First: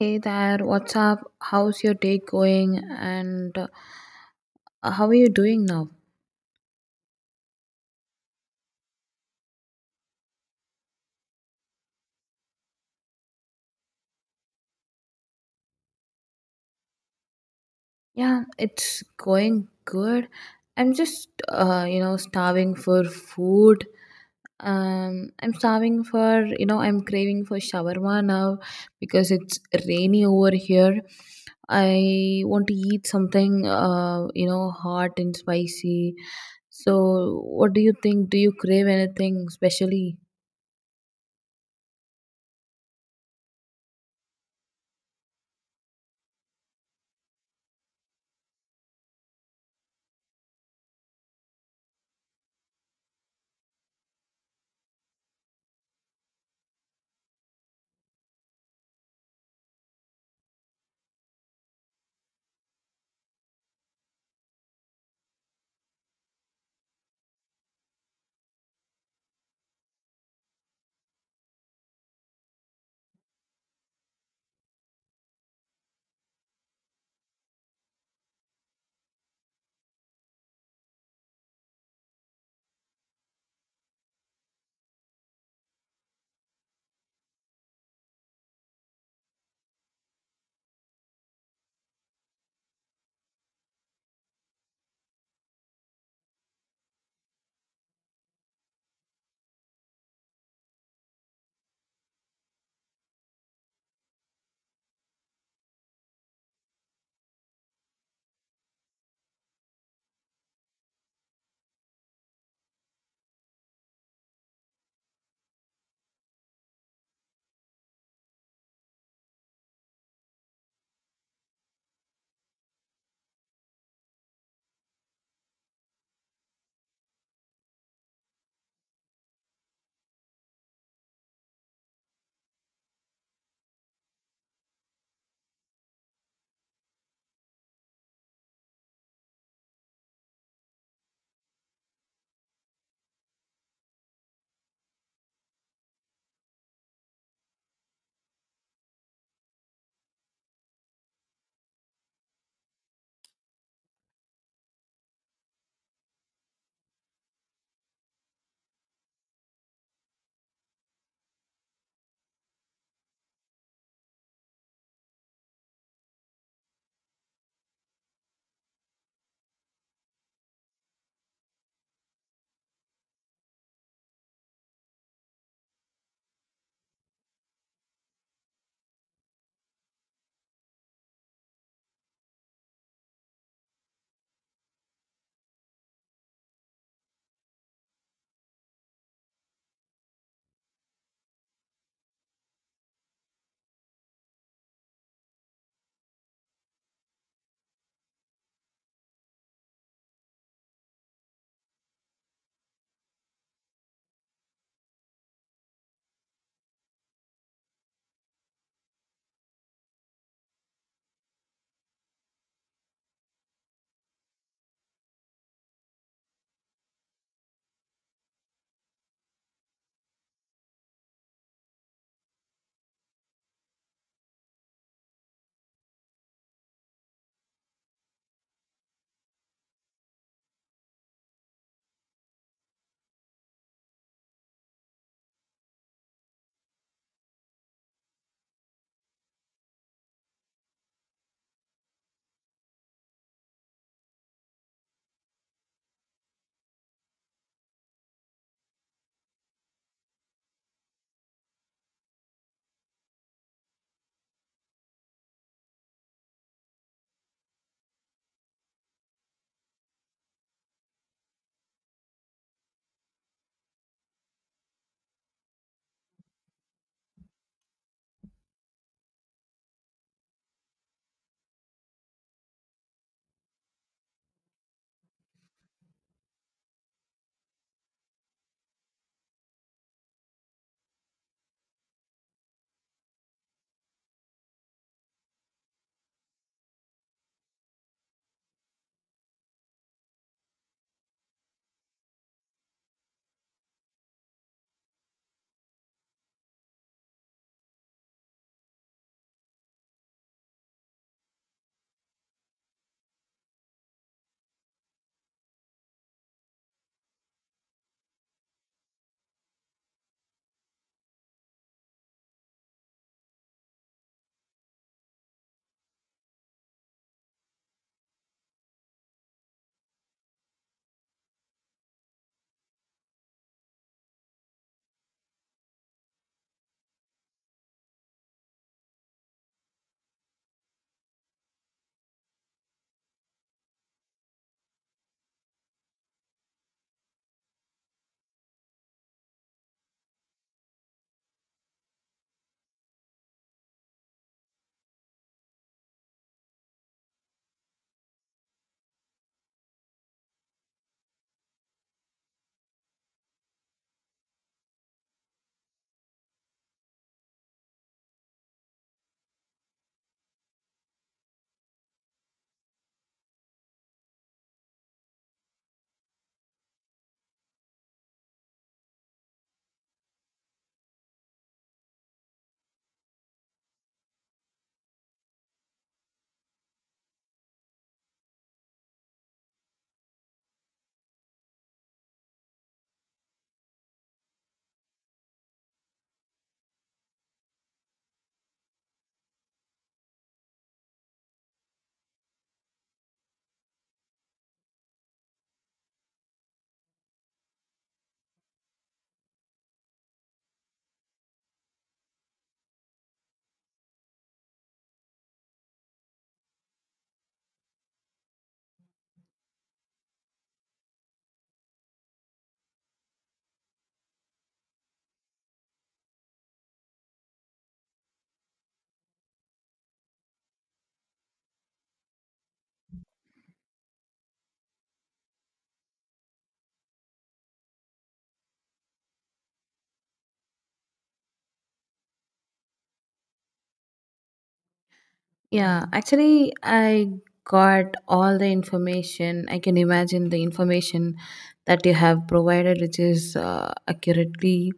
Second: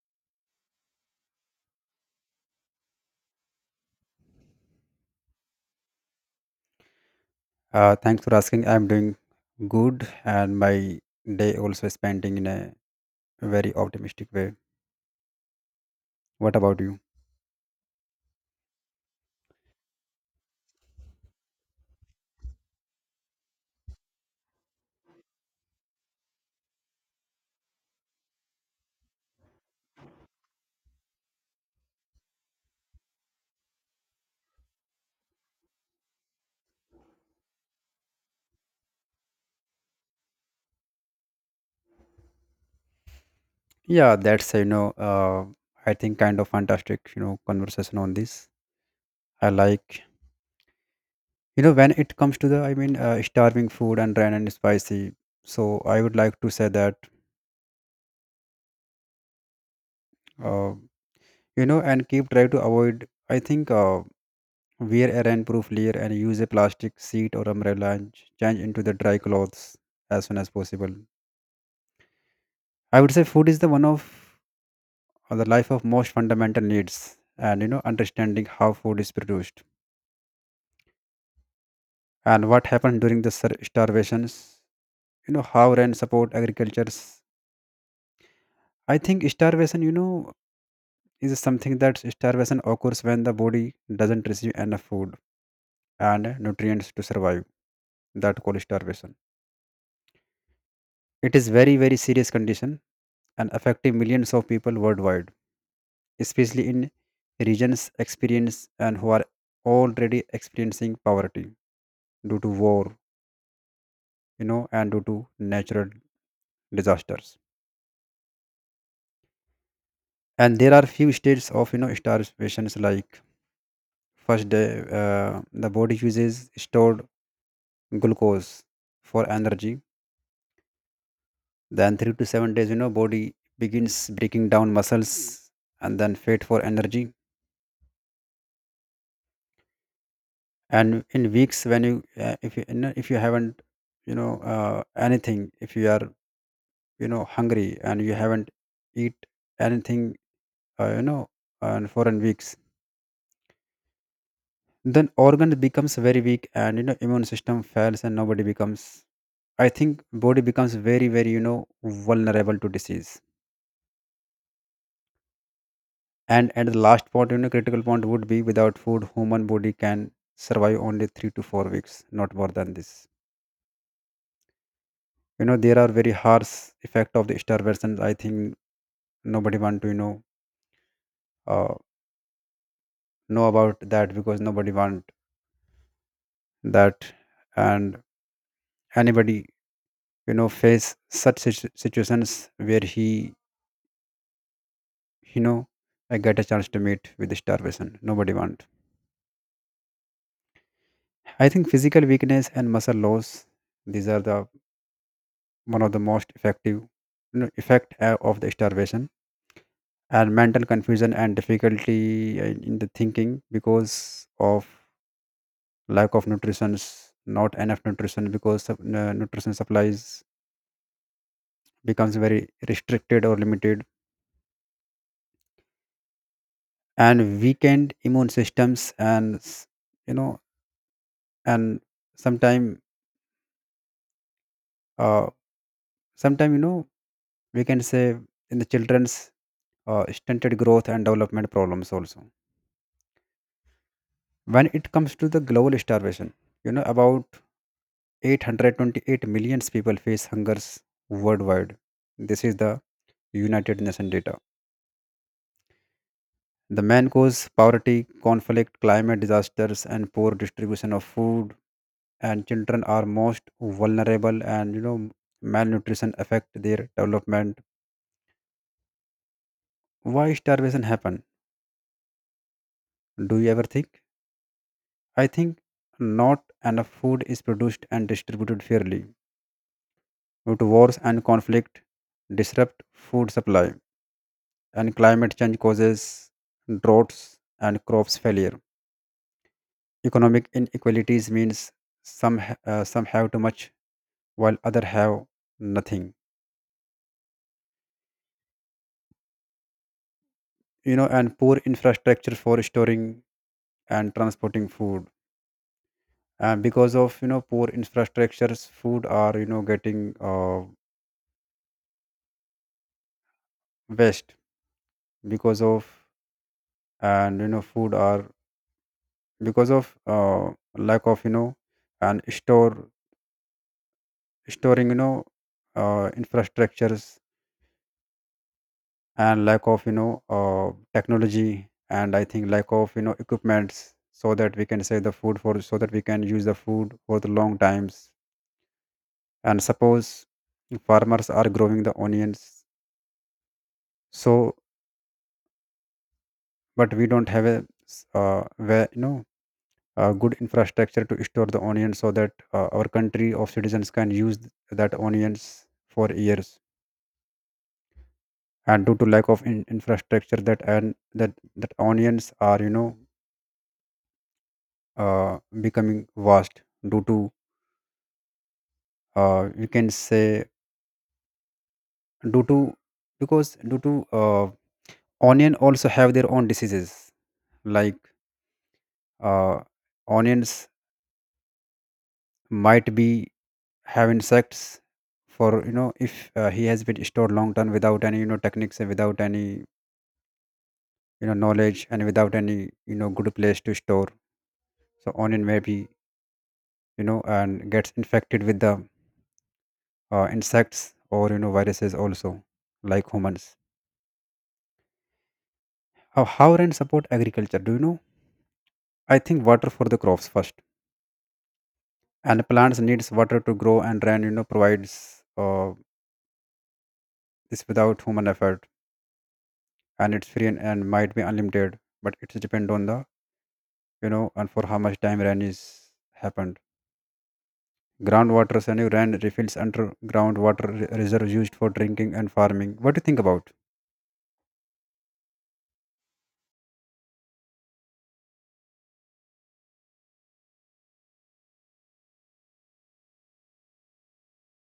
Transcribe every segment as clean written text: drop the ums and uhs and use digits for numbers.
Hey there, what's up? How's your day going? And How are you doing now? Thanks for asking. I'm doing good, and my day also is spending in a very optimistic way. What about you? Yeah, it's going good. I'm just, starving for food. I'm starving for, I'm craving for shawarma now because it's rainy over here. I want to eat something, hot and spicy. So, what do you think? Do you crave anything specially? Yeah, that's, I think, kind of fantastic, conversation on this. I like, when it comes to the, I mean, starving food and rain and spicy. So I would like to say that, uh, and keep try to avoid. I think, wear a rainproof layer and use a plastic sheet or umbrella, and change into the dry clothes as soon as possible. I would say food is the one of, the life of most fundamental needs, and, understanding how food is produced and what happened during the starvations. How rain support agricultures. I think starvation, is something that starvation occurs when the body doesn't receive enough food and nutrients to survive. That called starvation. It is very, very serious condition, and affecting millions of people worldwide, especially in regions experience and who are already experiencing poverty due to war, and due to natural disasters. And there are few states of, starvations, like first day, the body uses stored glucose for energy. Then 3 to 7 days, body begins breaking down muscles, and then fat for energy. And in weeks, when you, if you haven't, anything, if you are, hungry, and you haven't eat anything, you know and for in weeks, then organ becomes very weak, and, immune system fails, and nobody becomes I think body becomes very, very, vulnerable to disease. And at the last point, critical point would be, without food, human body can survive only 3 to 4 weeks, not more than this. There are very harsh effect of the starvation. I think nobody want to, uh, know about that, because nobody want that. And anybody, face such situations where he, you know I get a chance to meet with starvation, nobody want. I think physical weakness and muscle loss, these are the one of the most effective, effect, of the starvation. And mental confusion and difficulty, in the thinking, because of lack of nutrition, not enough nutrition, because of, nutrition supplies becomes very restricted or limited. And weakened immune systems, and you know and sometime uh sometime, we can say, in the children's, stunted growth and development problems also. When it comes to the global starvation, you know about 828 million people face hungers worldwide. This is the United Nations data. The main cause: poverty, conflict, climate disasters, and poor distribution of food. And children are most vulnerable, and, malnutrition affect their development. Why starvation happen? Do you ever think? I think not enough food is produced and distributed fairly. But wars and conflict disrupt food supply, and climate change causes droughts and crops failure. Economic inequalities means some have too much, while other have nothing. And poor infrastructure for storing and transporting food. And because of, poor infrastructures, food are, getting, waste, because of, and you know food are, because of, lack of, you know and store storing, infrastructures, and lack of, technology, and I think lack of, equipments, so that we can save the food for so that we can use the food for the long times. And suppose farmers are growing the onions, so, but we don't have where you know a good infrastructure to store the onions, so that, our country of citizens can use that onions for years. And due to lack of infrastructure that, that onions are, uh, becoming vast, due to, you can say, due to, because due to, onion also have their own diseases. Like, uh, onions might be have insects, for, if, he has been stored long term without any, techniques, and without any, knowledge, and without any, good place to store. So onion may be, you know and gets infected with the, insects, or, viruses also, like humans. How rain support agriculture, do you know? I think water for the crops first, and plants needs water to grow, and rain, provides, this without human effort. And it's free, and might be unlimited, but it depend on the, you know and for how much time rain is happened. Groundwater, and you rain refills underground water reserves used for drinking and farming. What do you think about? Yeah, actually, I got all the information. I can imagine the information that you have provided, which is accurately.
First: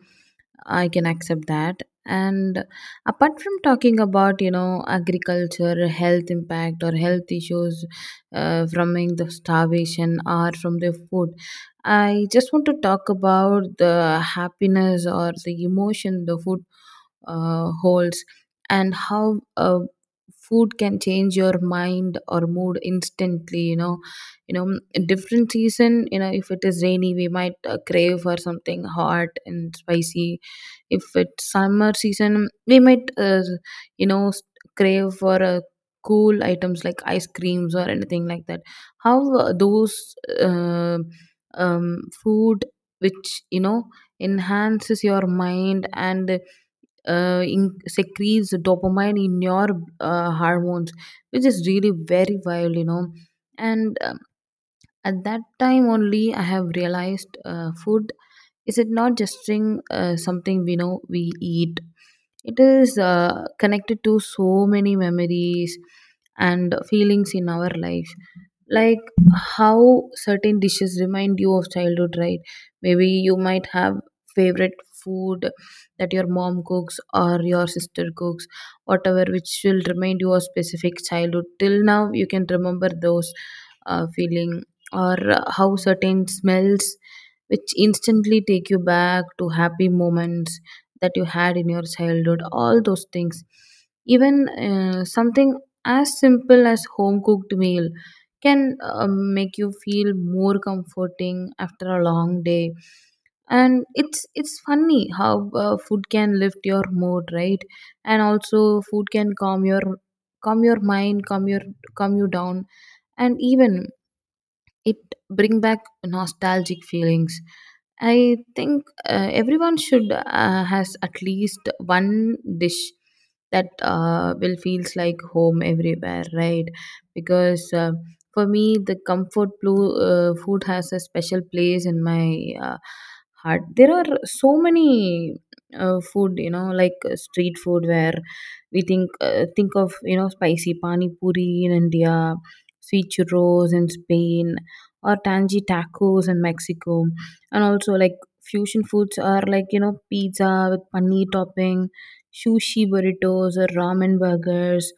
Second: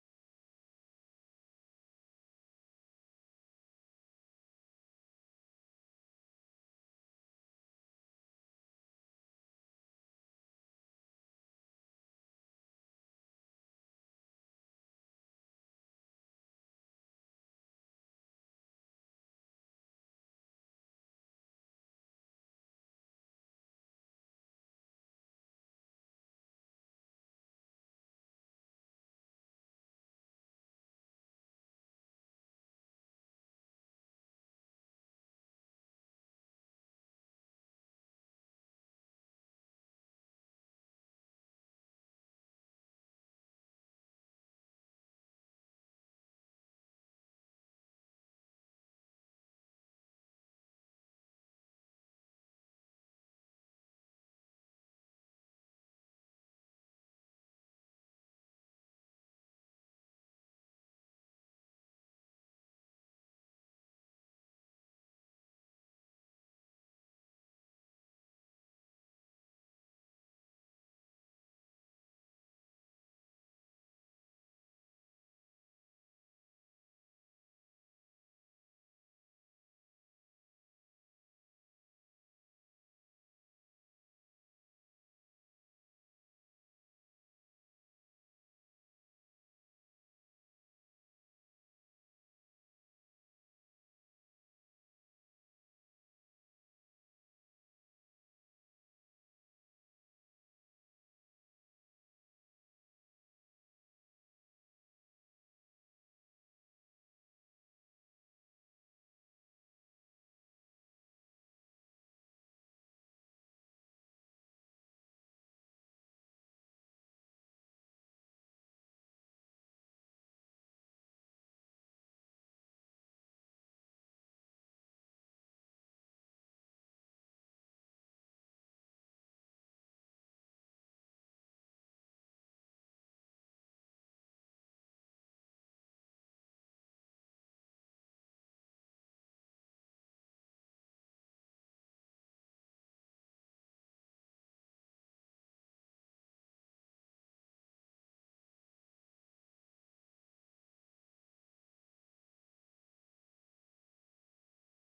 I can accept that. And apart from talking about, agriculture, health impact, or health issues from the starvation or from the food, I just want to talk about the happiness or the emotion the food holes, and how food can change your mind or mood instantly. You know, in different season, if it is rainy, we might crave for something hot and spicy. If it's summer season, we might you know s- crave for cool items like ice creams or anything like that. How those uh, food which enhances your mind and secretes dopamine in your hormones, which is really very wild, and at that time only I have realized food is, it not just thing, something we know we eat. It is connected to so many memories and feelings in our life, like how certain dishes remind you of childhood, right? Maybe you might have favorite food that your mom cooks or your sister cooks, whatever, which will remind you of specific childhood. Till now you can remember those feeling, or how certain smells which instantly take you back to happy moments that you had in your childhood, all those things. Even something as simple as home cooked meal can make you feel more comforting after a long day. And it's funny how food can lift your mood, right? And also food can calm your mind, calm you down, and even it bring back nostalgic feelings. I think everyone should has at least one dish that will feels like home everywhere, right? Because for me the comfort blue, food has a special place in my uh, heart. There are so many food, you know, like street food, where we think of, you know, spicy pani puri in India, sweet churros in Spain, or tangy tacos in Mexico. And also like fusion foods are, like, you know, pizza with paneer topping, sushi burritos or ramen burgers.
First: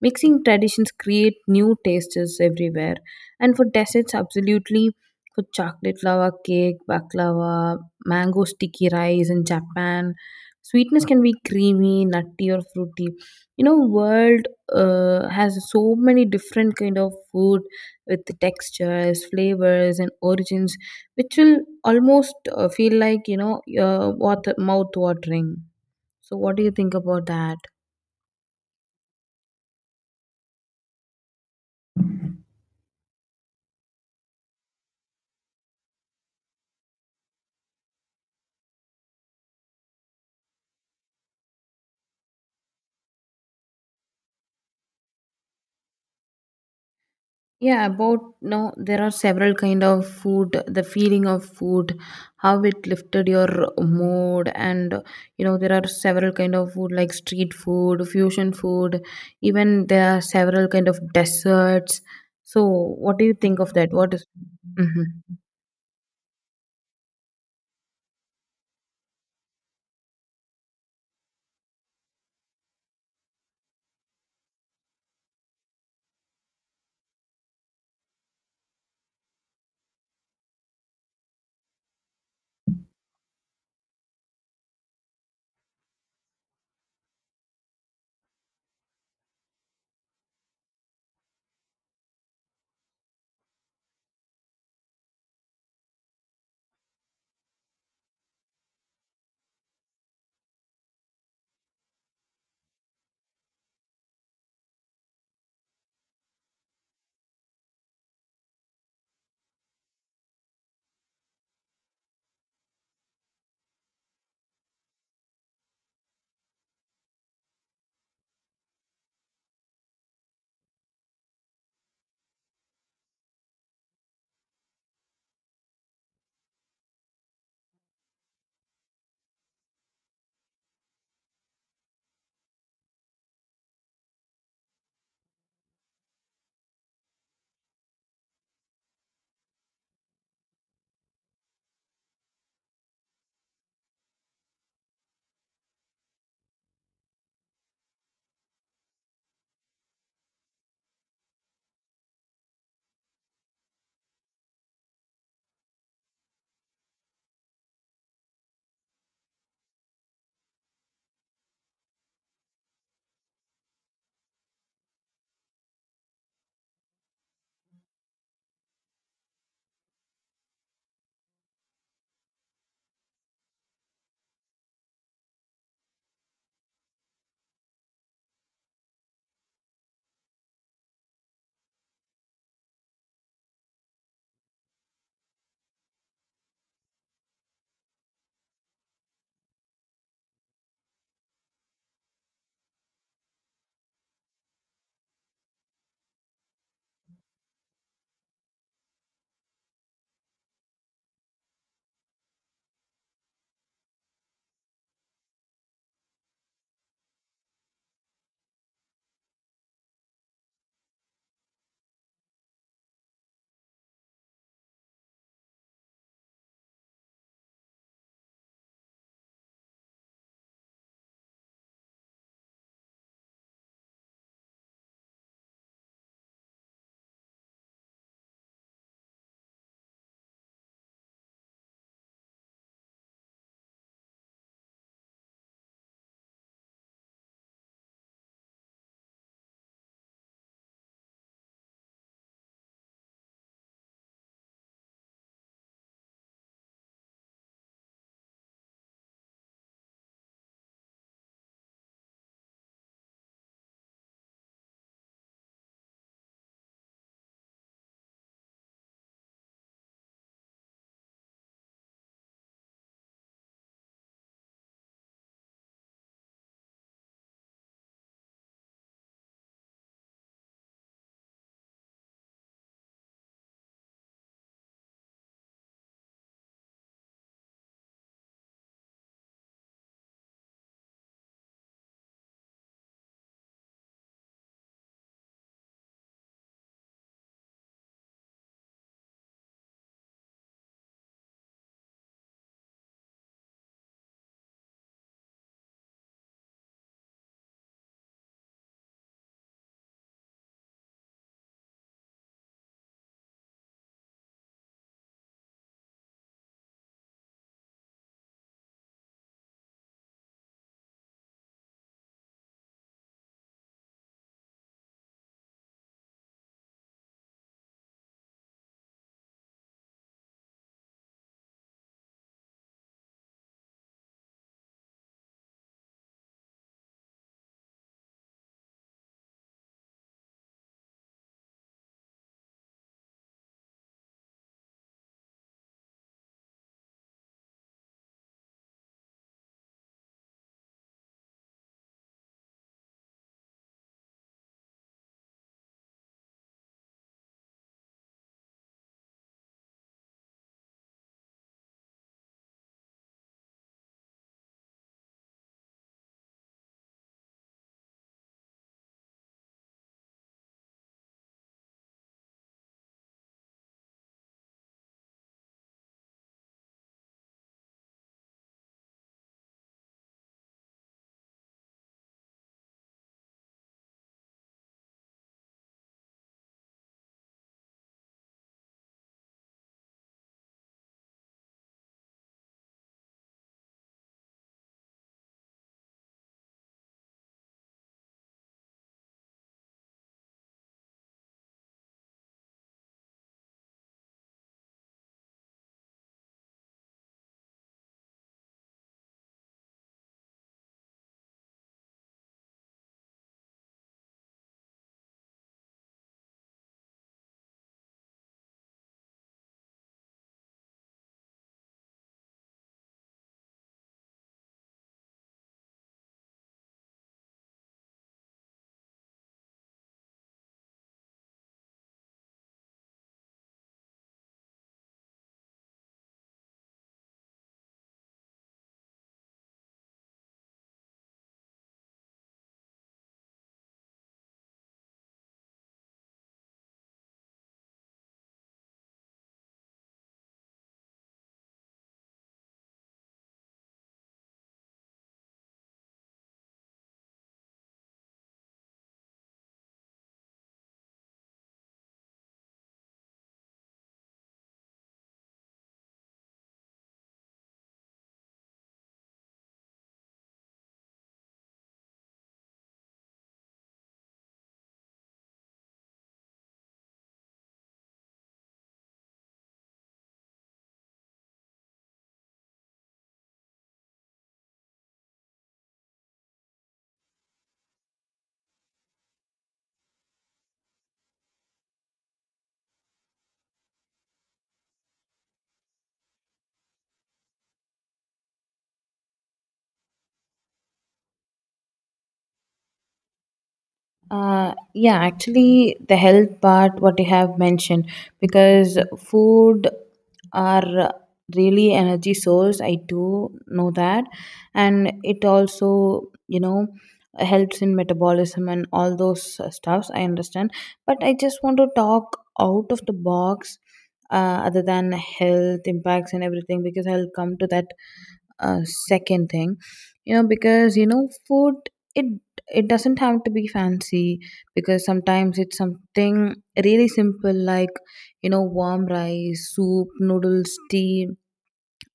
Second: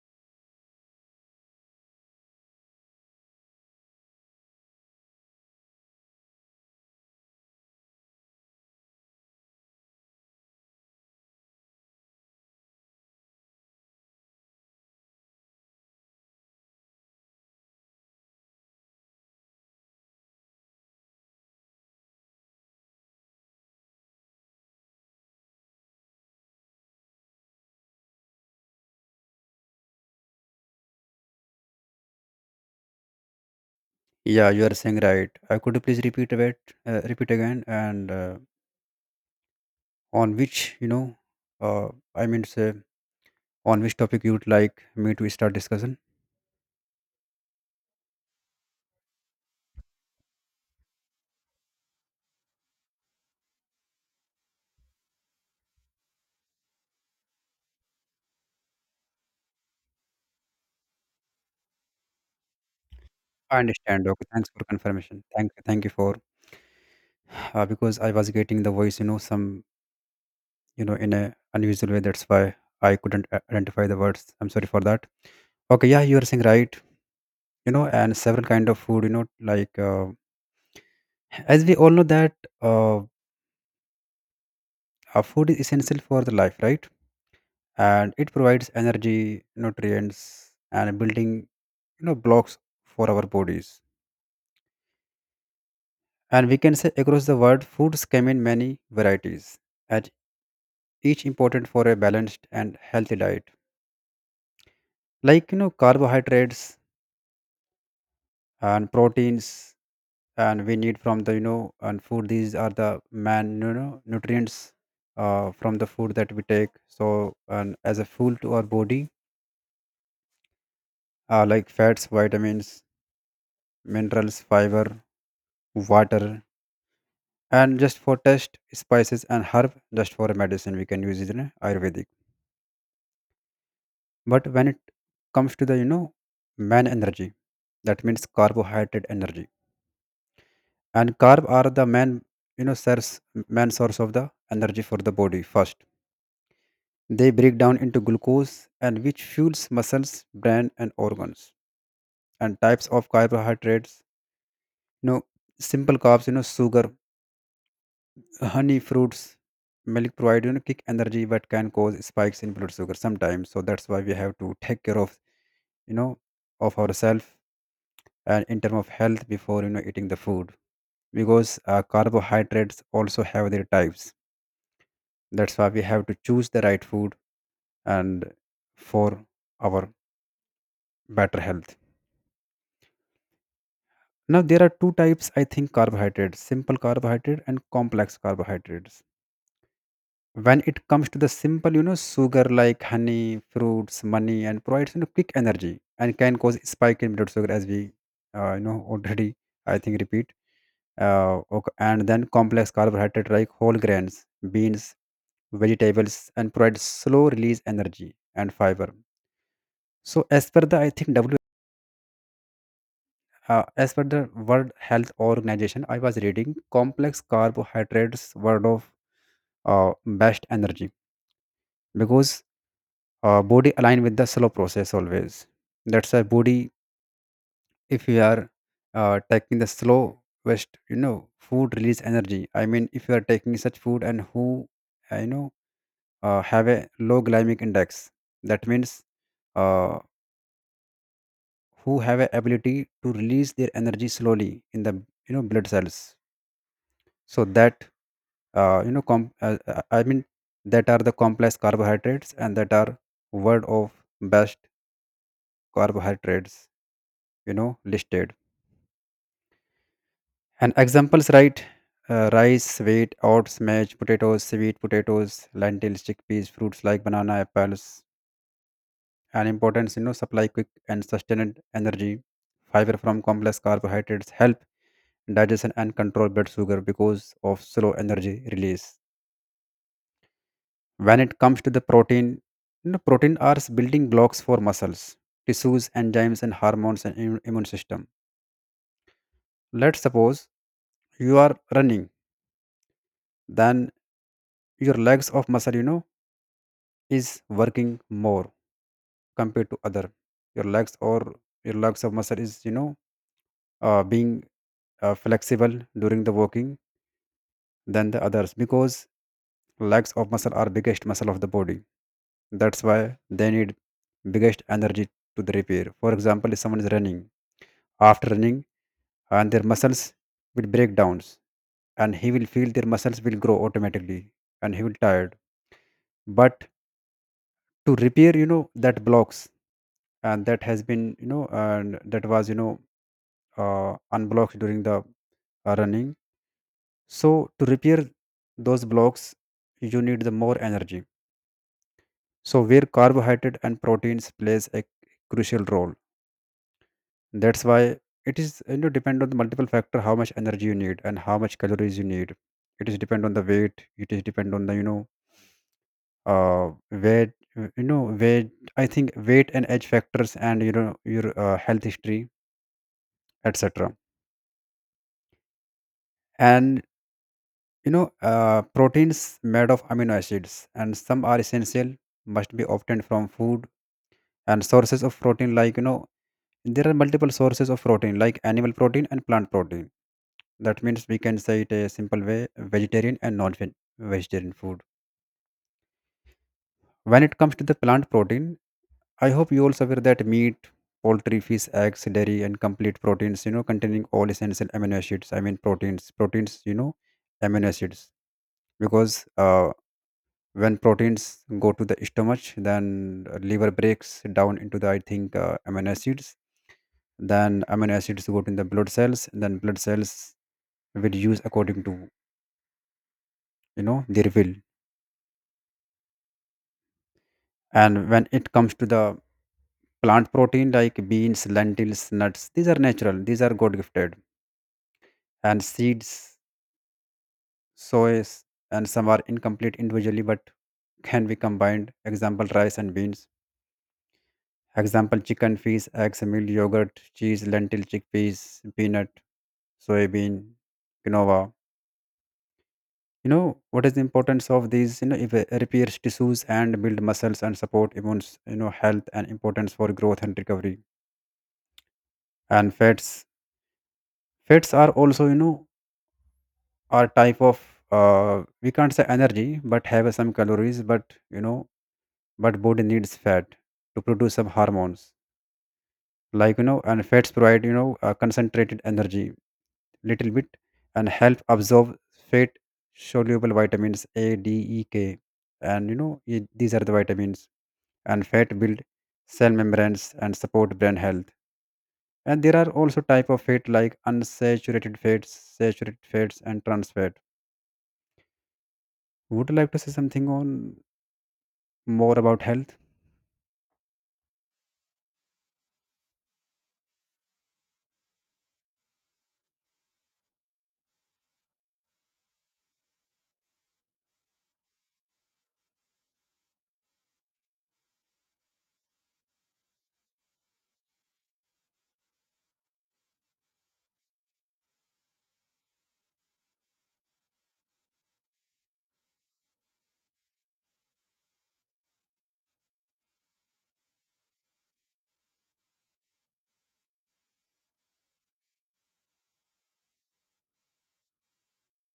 Mixing traditions create new tastes everywhere. And for desserts, absolutely for chocolate lava cake, baklava, mango sticky rice in Japan. Sweetness can be creamy, nutty, or fruity. You know, world has so many different kind of food with textures, flavors, and origins, which will almost feel like, water, mouth watering. So, what do you think about that? Yeah, you are saying right. Could you please repeat a bit, repeat again, and, on which, uh, I mean to say, on which topic you would like me to start discussion. Yeah, about no, there are several kind of food. The feeling of food, how it lifted your mood, and you know there are several kind of food like street food, fusion food. Even there are several kind of desserts. So, what do you I think of that? understand. What is? Okay, thanks for Mhm. confirmation. Thank you, for, because I was getting the voice, some, in a unusual way. That's why I couldn't identify the words. I'm sorry for that. Okay, yeah, you are saying right, you know and several kind of food, like, as we all know that, uh, food is essential for the life, right? And it provides energy, nutrients, and building, blocks for our bodies. And we can say across the world, foods come in many varieties, and each important for a balanced and healthy diet. Like, carbohydrates and proteins, and we need from the, you know and food. These are the man, nutrients, from the food that we take. So and as a fuel to our body, like fats, vitamins, minerals, fiber, water, and just for taste, spices and herb. Just for a medicine, we can use it in Ayurvedic. But when it comes to the, man energy, that means carbohydrate energy. And carb are the main, you know source source of the energy for the body first. They break down into glucose and which fuels muscles, brain, and organs. And types of carbohydrates, you know simple carbs, sugar, honey, fruits, milk, provide, kick energy, but can cause spikes in blood sugar sometimes. So that's why we have to take care of, you know of ourselves. And in terms of health, before, eating the food, because, carbohydrates also have their types. That's why we have to choose the right food, and for our better health. Now there are two types, I think, carbohydrates: simple carbohydrate and complex carbohydrates. When it comes to the simple, sugar, like honey, fruits, money, and provides, quick energy, and can cause spike in blood sugar, as we, already, I think, repeat, and then complex carbohydrates like whole grains, beans, vegetables, and provide slow release energy and fiber. So, as per the, I think, as per the World Health Organization, I was reading complex carbohydrates word of, best energy, because, body align with the slow process always. That's why body, if you are, taking the slow west, food release energy. I mean, if you are taking such food and who, I know, have a low glycemic index, that means, uh, who have a ability to release their energy slowly in the, blood cells, so that, I mean, that are the complex carbohydrates, and that are word of best carbohydrates, listed. And examples, right? Rice, wheat, oats, maize, potatoes, sweet potatoes, lentils, chickpeas, fruits like banana, apples. And importance, supply quick and sustained energy. Fiber from complex carbohydrates help digestion and control blood sugar because of slow energy release. When it comes to the protein, protein are building blocks for muscles, tissues, enzymes, and hormones, and immune system. Let's suppose you are running, then your legs of muscle, is working more compared to other. Your legs, or your legs of muscle, is, being, flexible during the walking than the others, because legs of muscle are biggest muscle of the body. That's why they need biggest energy to the repair. For example, if someone is running, after running, and their muscles will break downs, and he will feel their muscles will grow automatically, and he will tired. But to repair, that blocks, and that has been, you know and that was, unblocked during the, running. So to repair those blocks, you need the more energy. So where carbohydrate and proteins plays a crucial role. That's why it is depend on the multiple factor how much energy you need and how much calories you need. It is depend on the weight. It is depend on the you know weight you know weight. I think Weight and age factors, and your health history, etc. And proteins made of amino acids, and some are essential, must be obtained from food. And sources of protein, there are multiple sources of protein like animal protein and plant protein. That means we can say it a simple way: vegetarian and non-vegetarian food. When it comes to the plant protein, I hope you also aware that meat, poultry, fish, eggs, dairy, and complete proteins containing all essential amino acids. I mean proteins, amino acids. Because uh, when proteins go to the stomach, then liver breaks down into the, I think amino acids. Then amino acids go to the blood cells, then blood cells will use according to their will. And when it comes to the plant protein like beans, lentils, nuts, these are natural, these are god gifted, and seeds, soys. And some are incomplete individually, but can be combined, example rice and beans. Example: chicken, fish, eggs, milk, yogurt, cheese, lentil, chickpeas, peanut, soybean, quinoa. You know what is the importance of these? If repairs tissues and build muscles and support immune health, and importance for growth and recovery. And fats, fats are also are type of, we can't say energy, but have some calories, but but body needs fat to produce some hormones, and fats provide concentrated energy, little bit, and help absorb fat soluble vitamins A, D, E, K. And these are the vitamins. And fat build cell membranes and support brain health. And there are also type of fat like unsaturated fats, saturated fats, and trans fat. Would you like to say something on more about health? Yeah, actually, the health part, what you have mentioned, because food are really energy source. I do know that, and it also, you know, helps in metabolism and all those stuffs. I understand, but I just want to talk out of the box. Other than health impacts and everything, because I'll come to that uh, second thing. You know, because you know food, it it doesn't have to be fancy, because sometimes it's something really simple, like, you know, warm rice soup, noodles, tea,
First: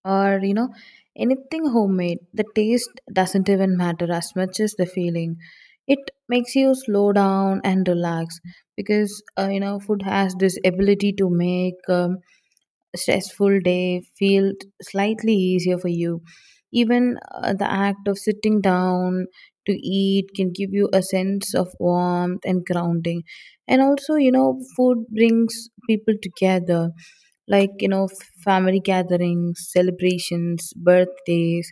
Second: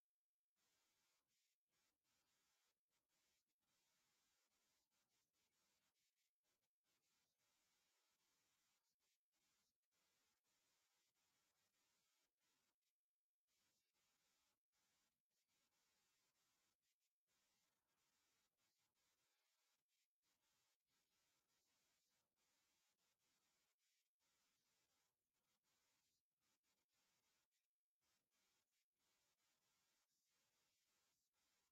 or, you know, anything homemade. The taste doesn't even matter as much as the feeling. It makes you slow down and relax, because you know food has this ability to make stressful day feel slightly easier for you. Even the act of sitting down to eat can give you a sense of warmth and grounding. And also, you know, food brings people together, like, you know, family gatherings, celebrations, birthdays,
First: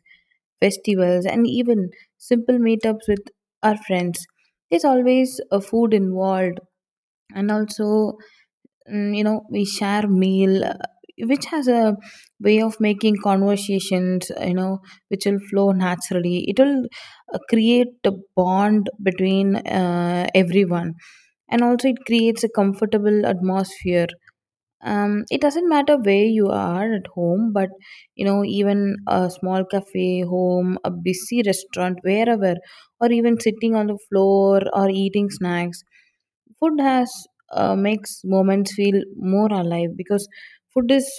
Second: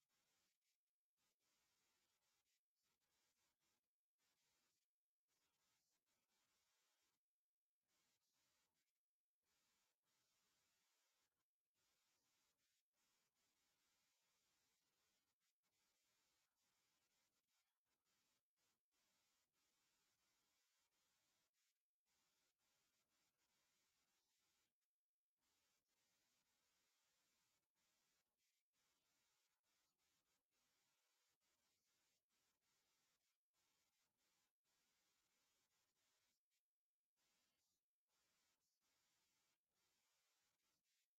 festivals, and even simple meetups with our friends. There's always a food involved. And also, you know, we share meal, which has a way of making conversations, you know, which will flow naturally. It will create a bond between everyone, and also it creates a comfortable atmosphere. It doesn't matter where you are, at home, but you know, even a small cafe, home, a busy restaurant, wherever, or even sitting on the floor or eating snacks, food has makes moments feel more alive, because food is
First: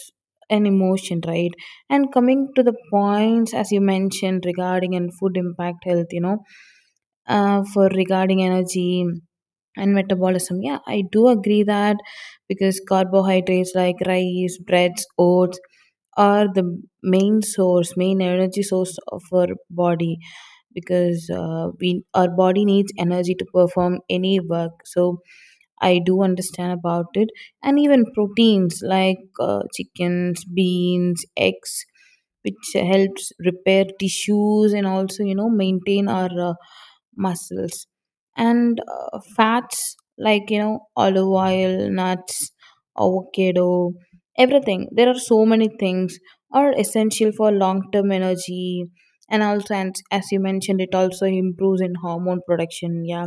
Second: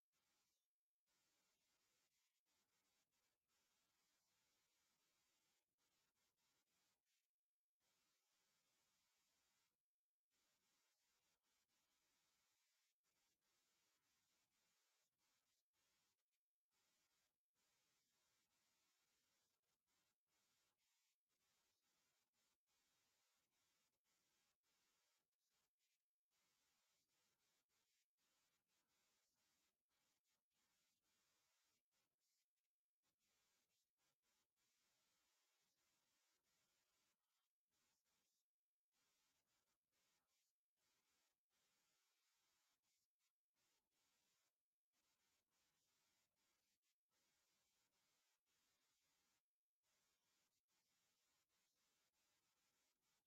an emotion, right? And coming to the points as you mentioned regarding and food impact health, you know, for regarding energy and metabolism. Yeah, I do agree that, because carbohydrates like rice, breads, oats are the main source, main energy source of our body, because we our body needs energy to perform any work. So I do understand about it, and even proteins like chickens, beans, eggs, which helps repair tissues and also, you know, maintain our muscles, and fats like, you know, olive oil, nuts, avocado, everything. There are so many things are essential for long term energy. And also, and as you mentioned, it also improves in hormone production. Yeah,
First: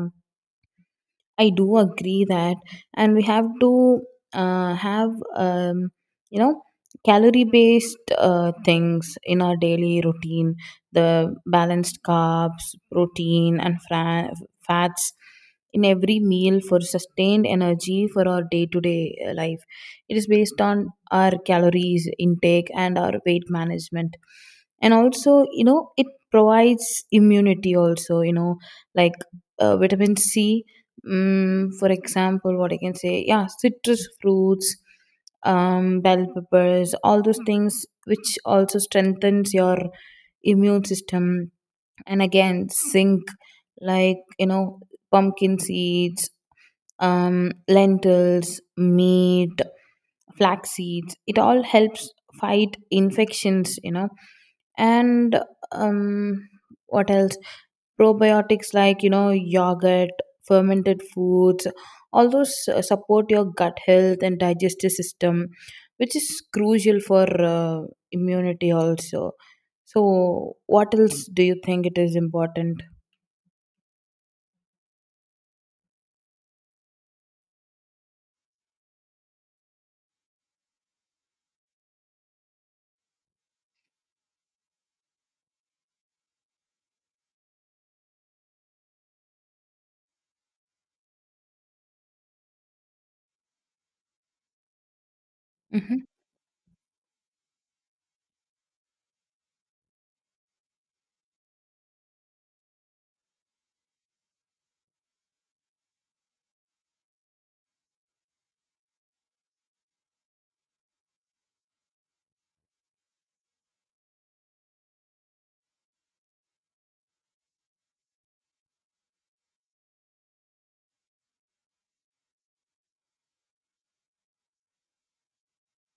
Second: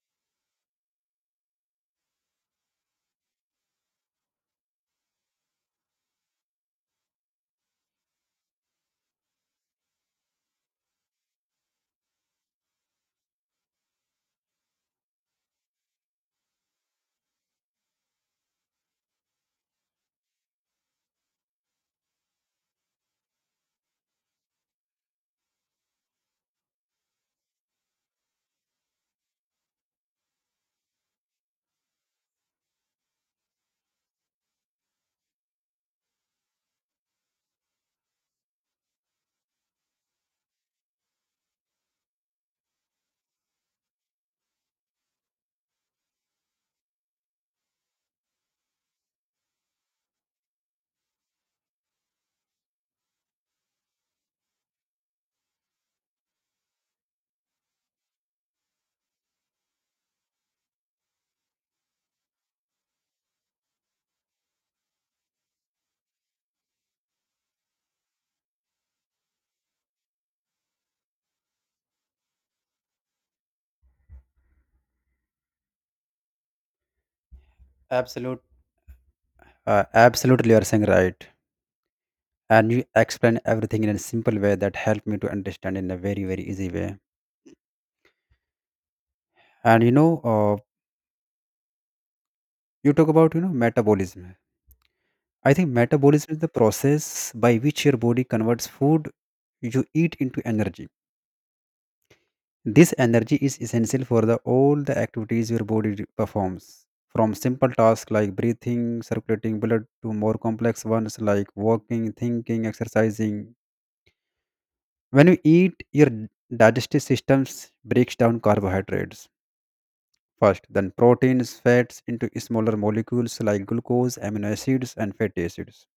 I do agree that, and we have to have you know calorie based things in our daily routine. The balanced carbs, protein, and fats in every meal for sustained energy for our day to day life. It is based on our calories intake and our weight management, and also you know it provides immunity. Also, you know, like vitamin C. For example, what I can say, yeah, citrus fruits, bell peppers, all those things, which also strengthens your immune system. And again, zinc, like, you know, pumpkin seeds, lentils, meat, flax seeds. It all helps fight infections. You know, and um, what else? Probiotics like, you know, yogurt, fermented foods, all those support your gut health and digestive system, which is crucial for uh, immunity also. So what else do you think it is important? Absolute uh, absolutely you are saying right, and you explain everything in a simple way that helped me to understand in a very very easy way. And you talk about metabolism. I think Hmm. metabolism is the process by which your body converts food you eat into energy. This energy is essential for all the activities your body performs, from simple tasks like breathing, circulating blood, to more complex ones like walking, thinking, exercising. When you eat, your digestive system breaks down carbohydrates first, then proteins, fats into smaller molecules like glucose, amino acids, and fatty acids.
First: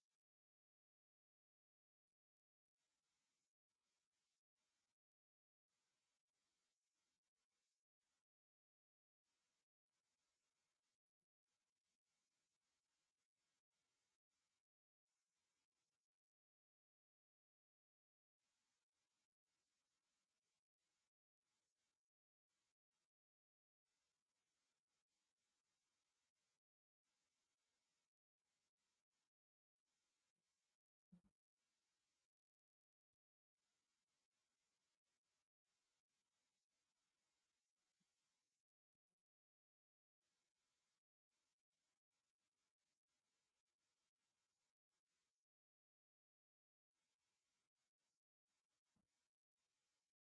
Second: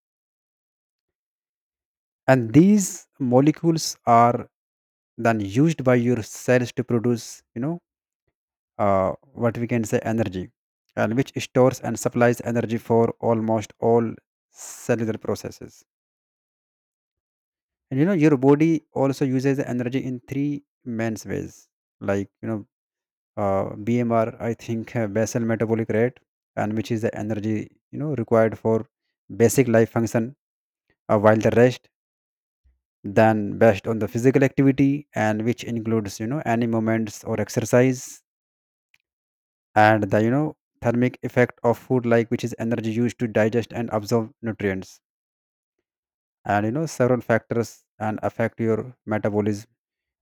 And these molecules are then used by your cells to produce, what we can say energy, and which stores and supplies energy for almost all cellular processes. And your body also uses the energy in three main ways, like you know BMR, I think basal metabolic rate, and which is the energy required for basic life function. While the rest, then based on the physical activity, and which includes any moments or exercise, and the thermic effect of food, like which is energy used to digest and absorb nutrients. And several factors and affect your metabolism,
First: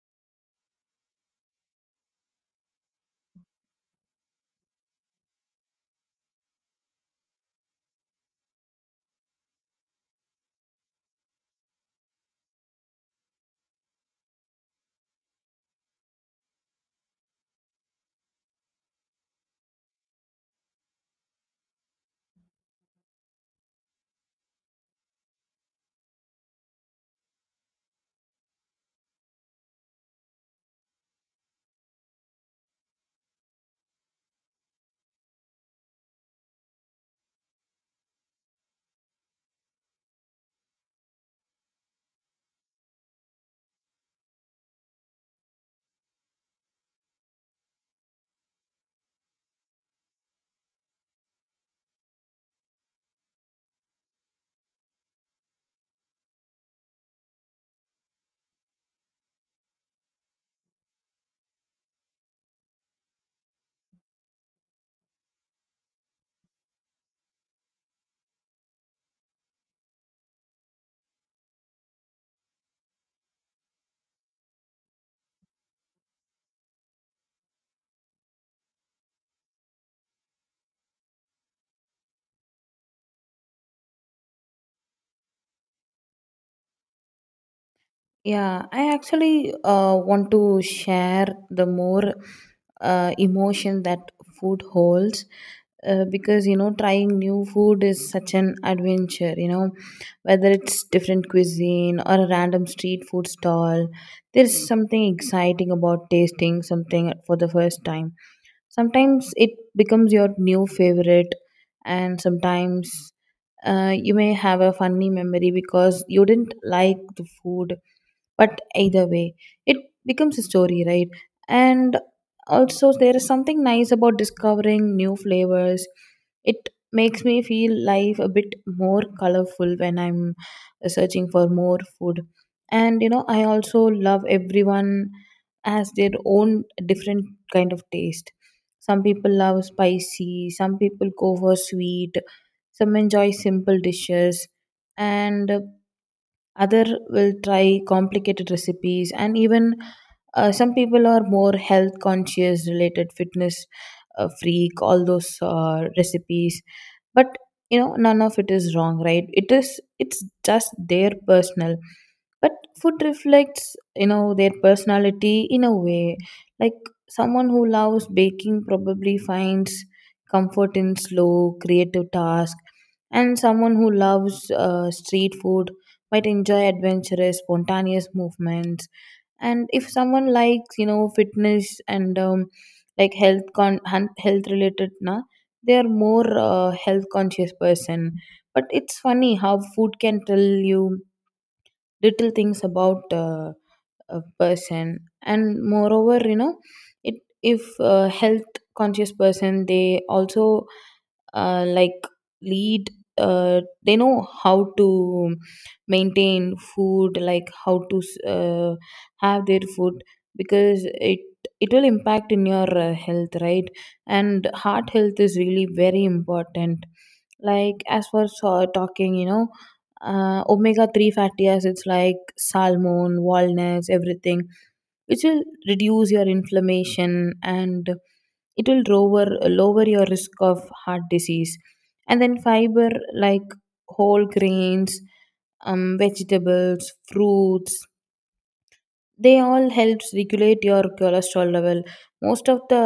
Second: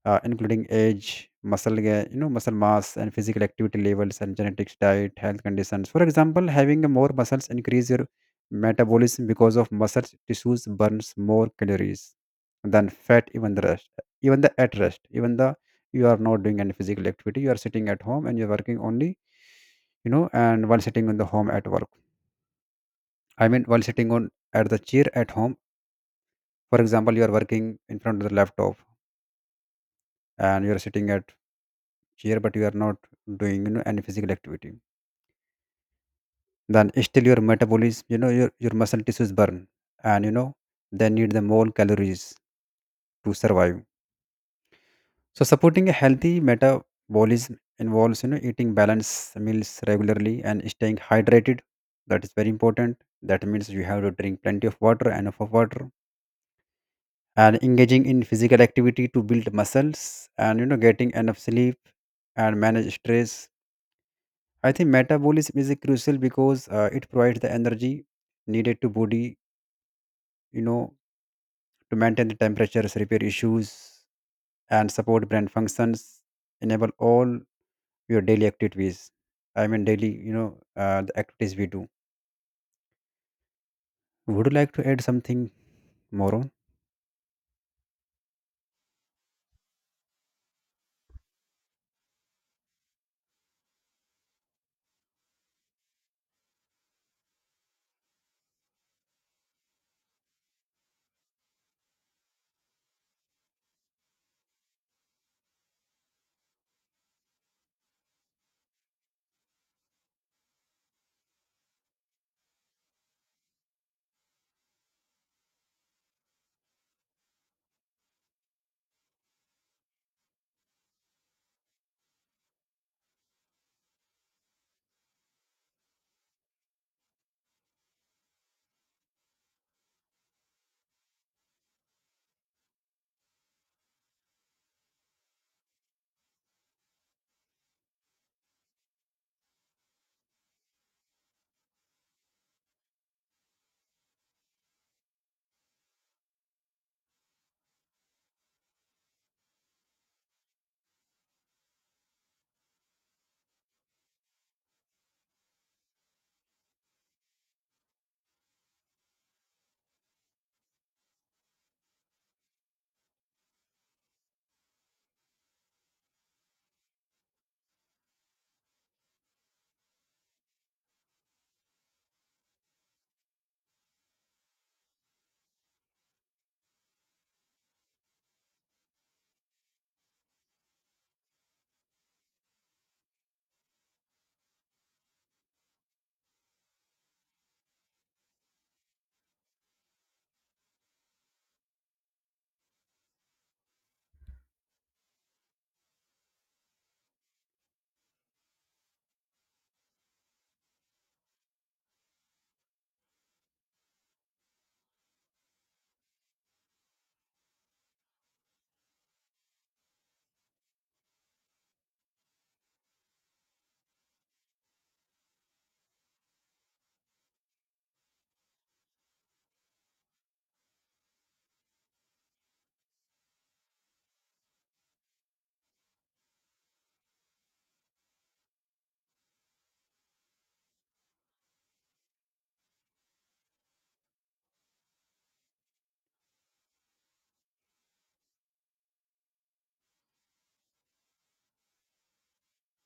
including age, muscle, ga- you know, muscle mass, and physical activity levels, and genetics, diet, health conditions. For example, having more muscles increase your metabolism because of muscle tissues burns more calories than fat, even the at rest, even the you are not doing any physical activity. You are sitting at home and you are working only, you know, and while sitting on the home at work. I mean, while sitting on at the chair at home, for example, you are working in front of the laptop, and you are sitting at here, but you are not doing any physical activity, then still your metabolism, your muscle tissues burn, and they need the more calories to survive. So supporting a healthy metabolism involves eating balanced meals regularly and staying hydrated. That is very important. That means you have to drink plenty of water, enough of water, and engaging in physical activity to build muscles, and getting enough sleep, and manage stress. I think metabolism is crucial because it provides the energy needed to body, you know, to maintain the temperatures, repair issues, and support brain functions, enable all your daily activities. I mean, daily, the activities we do. Would you like to add something more on? Yeah, I actually want to share the more emotion that food holds. Because, you know, trying new food is such an adventure, you know, whether it's different cuisine or a random street food stall. There's something exciting about tasting something for the first time. Sometimes it becomes your new favorite, and sometimes you may have a funny memory because you didn't like the food. But either way, it becomes a story, right? And also, there is something nice about discovering new flavors. It makes me feel life a bit more colorful when I'm searching for more food. And you know, I also love, everyone has their own different kind of taste. Some people love spicy, some people go for sweet, some enjoy simple dishes, and other will try complicated recipes, and even some people are more health conscious, related fitness freak, all those recipes. But you know, none of it is wrong, right? It's just their personal. But food reflects, you know, their personality in a way. Like, someone who loves baking probably finds comfort in slow creative task. And someone who loves street food might enjoy adventurous spontaneous movements. And if someone likes, you know, fitness and like health related, na, they are more health conscious person. But it's funny how food can tell you little things about a person. And moreover, you know, it, if a health conscious person, they also like lead, they know how to maintain food, like how to uh, have their food, because it it will impact in your health, right? And heart health is really very important. Like, as for so talking, you know, omega-3 fatty acids like salmon, walnuts, everything, which will reduce your inflammation, and it will lower your risk of heart disease. And then fiber like whole grains, vegetables, fruits, they all helps regulate your cholesterol level. Most of the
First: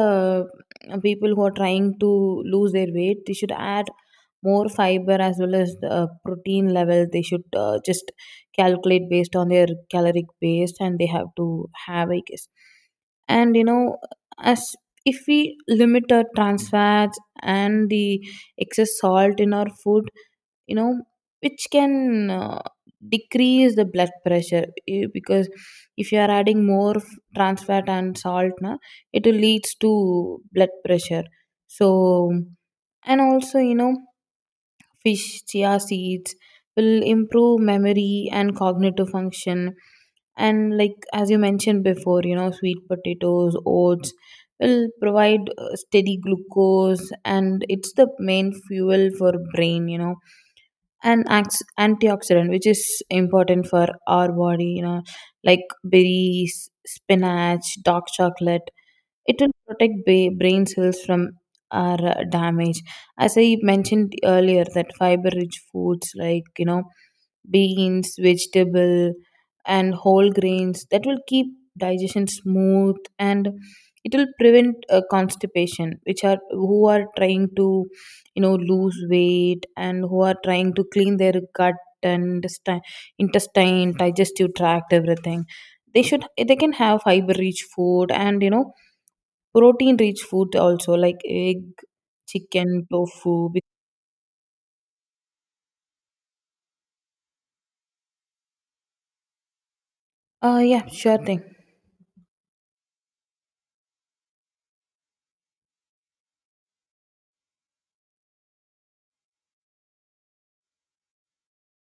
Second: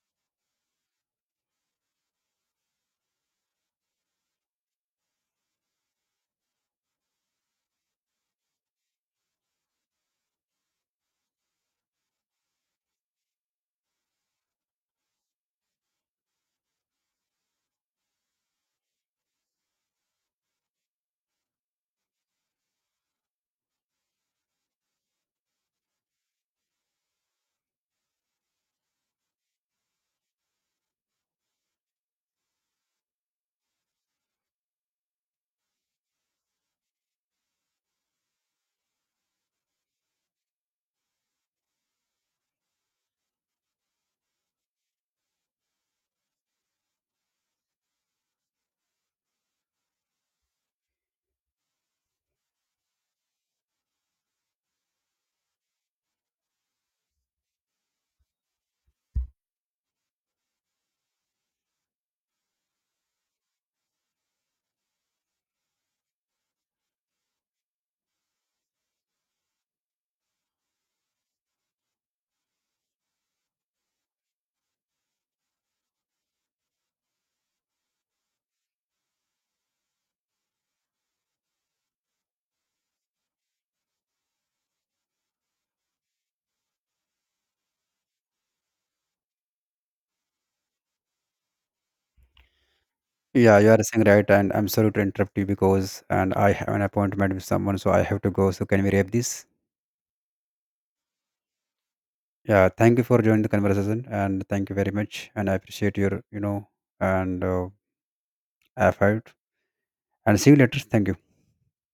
people who are trying to lose their weight, they should add more fiber, as well as protein level. They should just calculate based on their caloric base, and they have to have, I guess. And you know, as if we limit our trans fats and the excess salt in our food, you know, which can decrease the blood pressure, because if you are adding more trans fat and salt, na, it leads to blood pressure. So, and also, you know, fish, chia seeds will improve memory and cognitive function. And, like, as you mentioned before, you know, sweet potatoes, oats will provide steady glucose, and it's the main fuel for brain, you know, and antioxidant, which is important for our body, you know, like berries, spinach, dark chocolate, it will protect brain cells from our damage. As I mentioned earlier, that fiber rich foods like, you know, beans, vegetable, and whole grains, that will keep digestion smooth, and it will prevent constipation, which are who are trying to, you know, lose weight and who are trying to clean their gut and intestine, digestive tract, everything, they should, they can have fiber rich food. And you know, protein rich food also, like egg, chicken, tofu. Yeah, you are saying right, and I'm sorry to interrupt you because, and I have an appointment with someone, so I have to go. So can we wrap this? Yeah, sure thing. Yeah, thank you for joining the conversation, and thank you very much, and I appreciate your, and. F5, and see you later. Thank you.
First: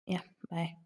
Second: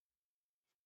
Yeah, bye.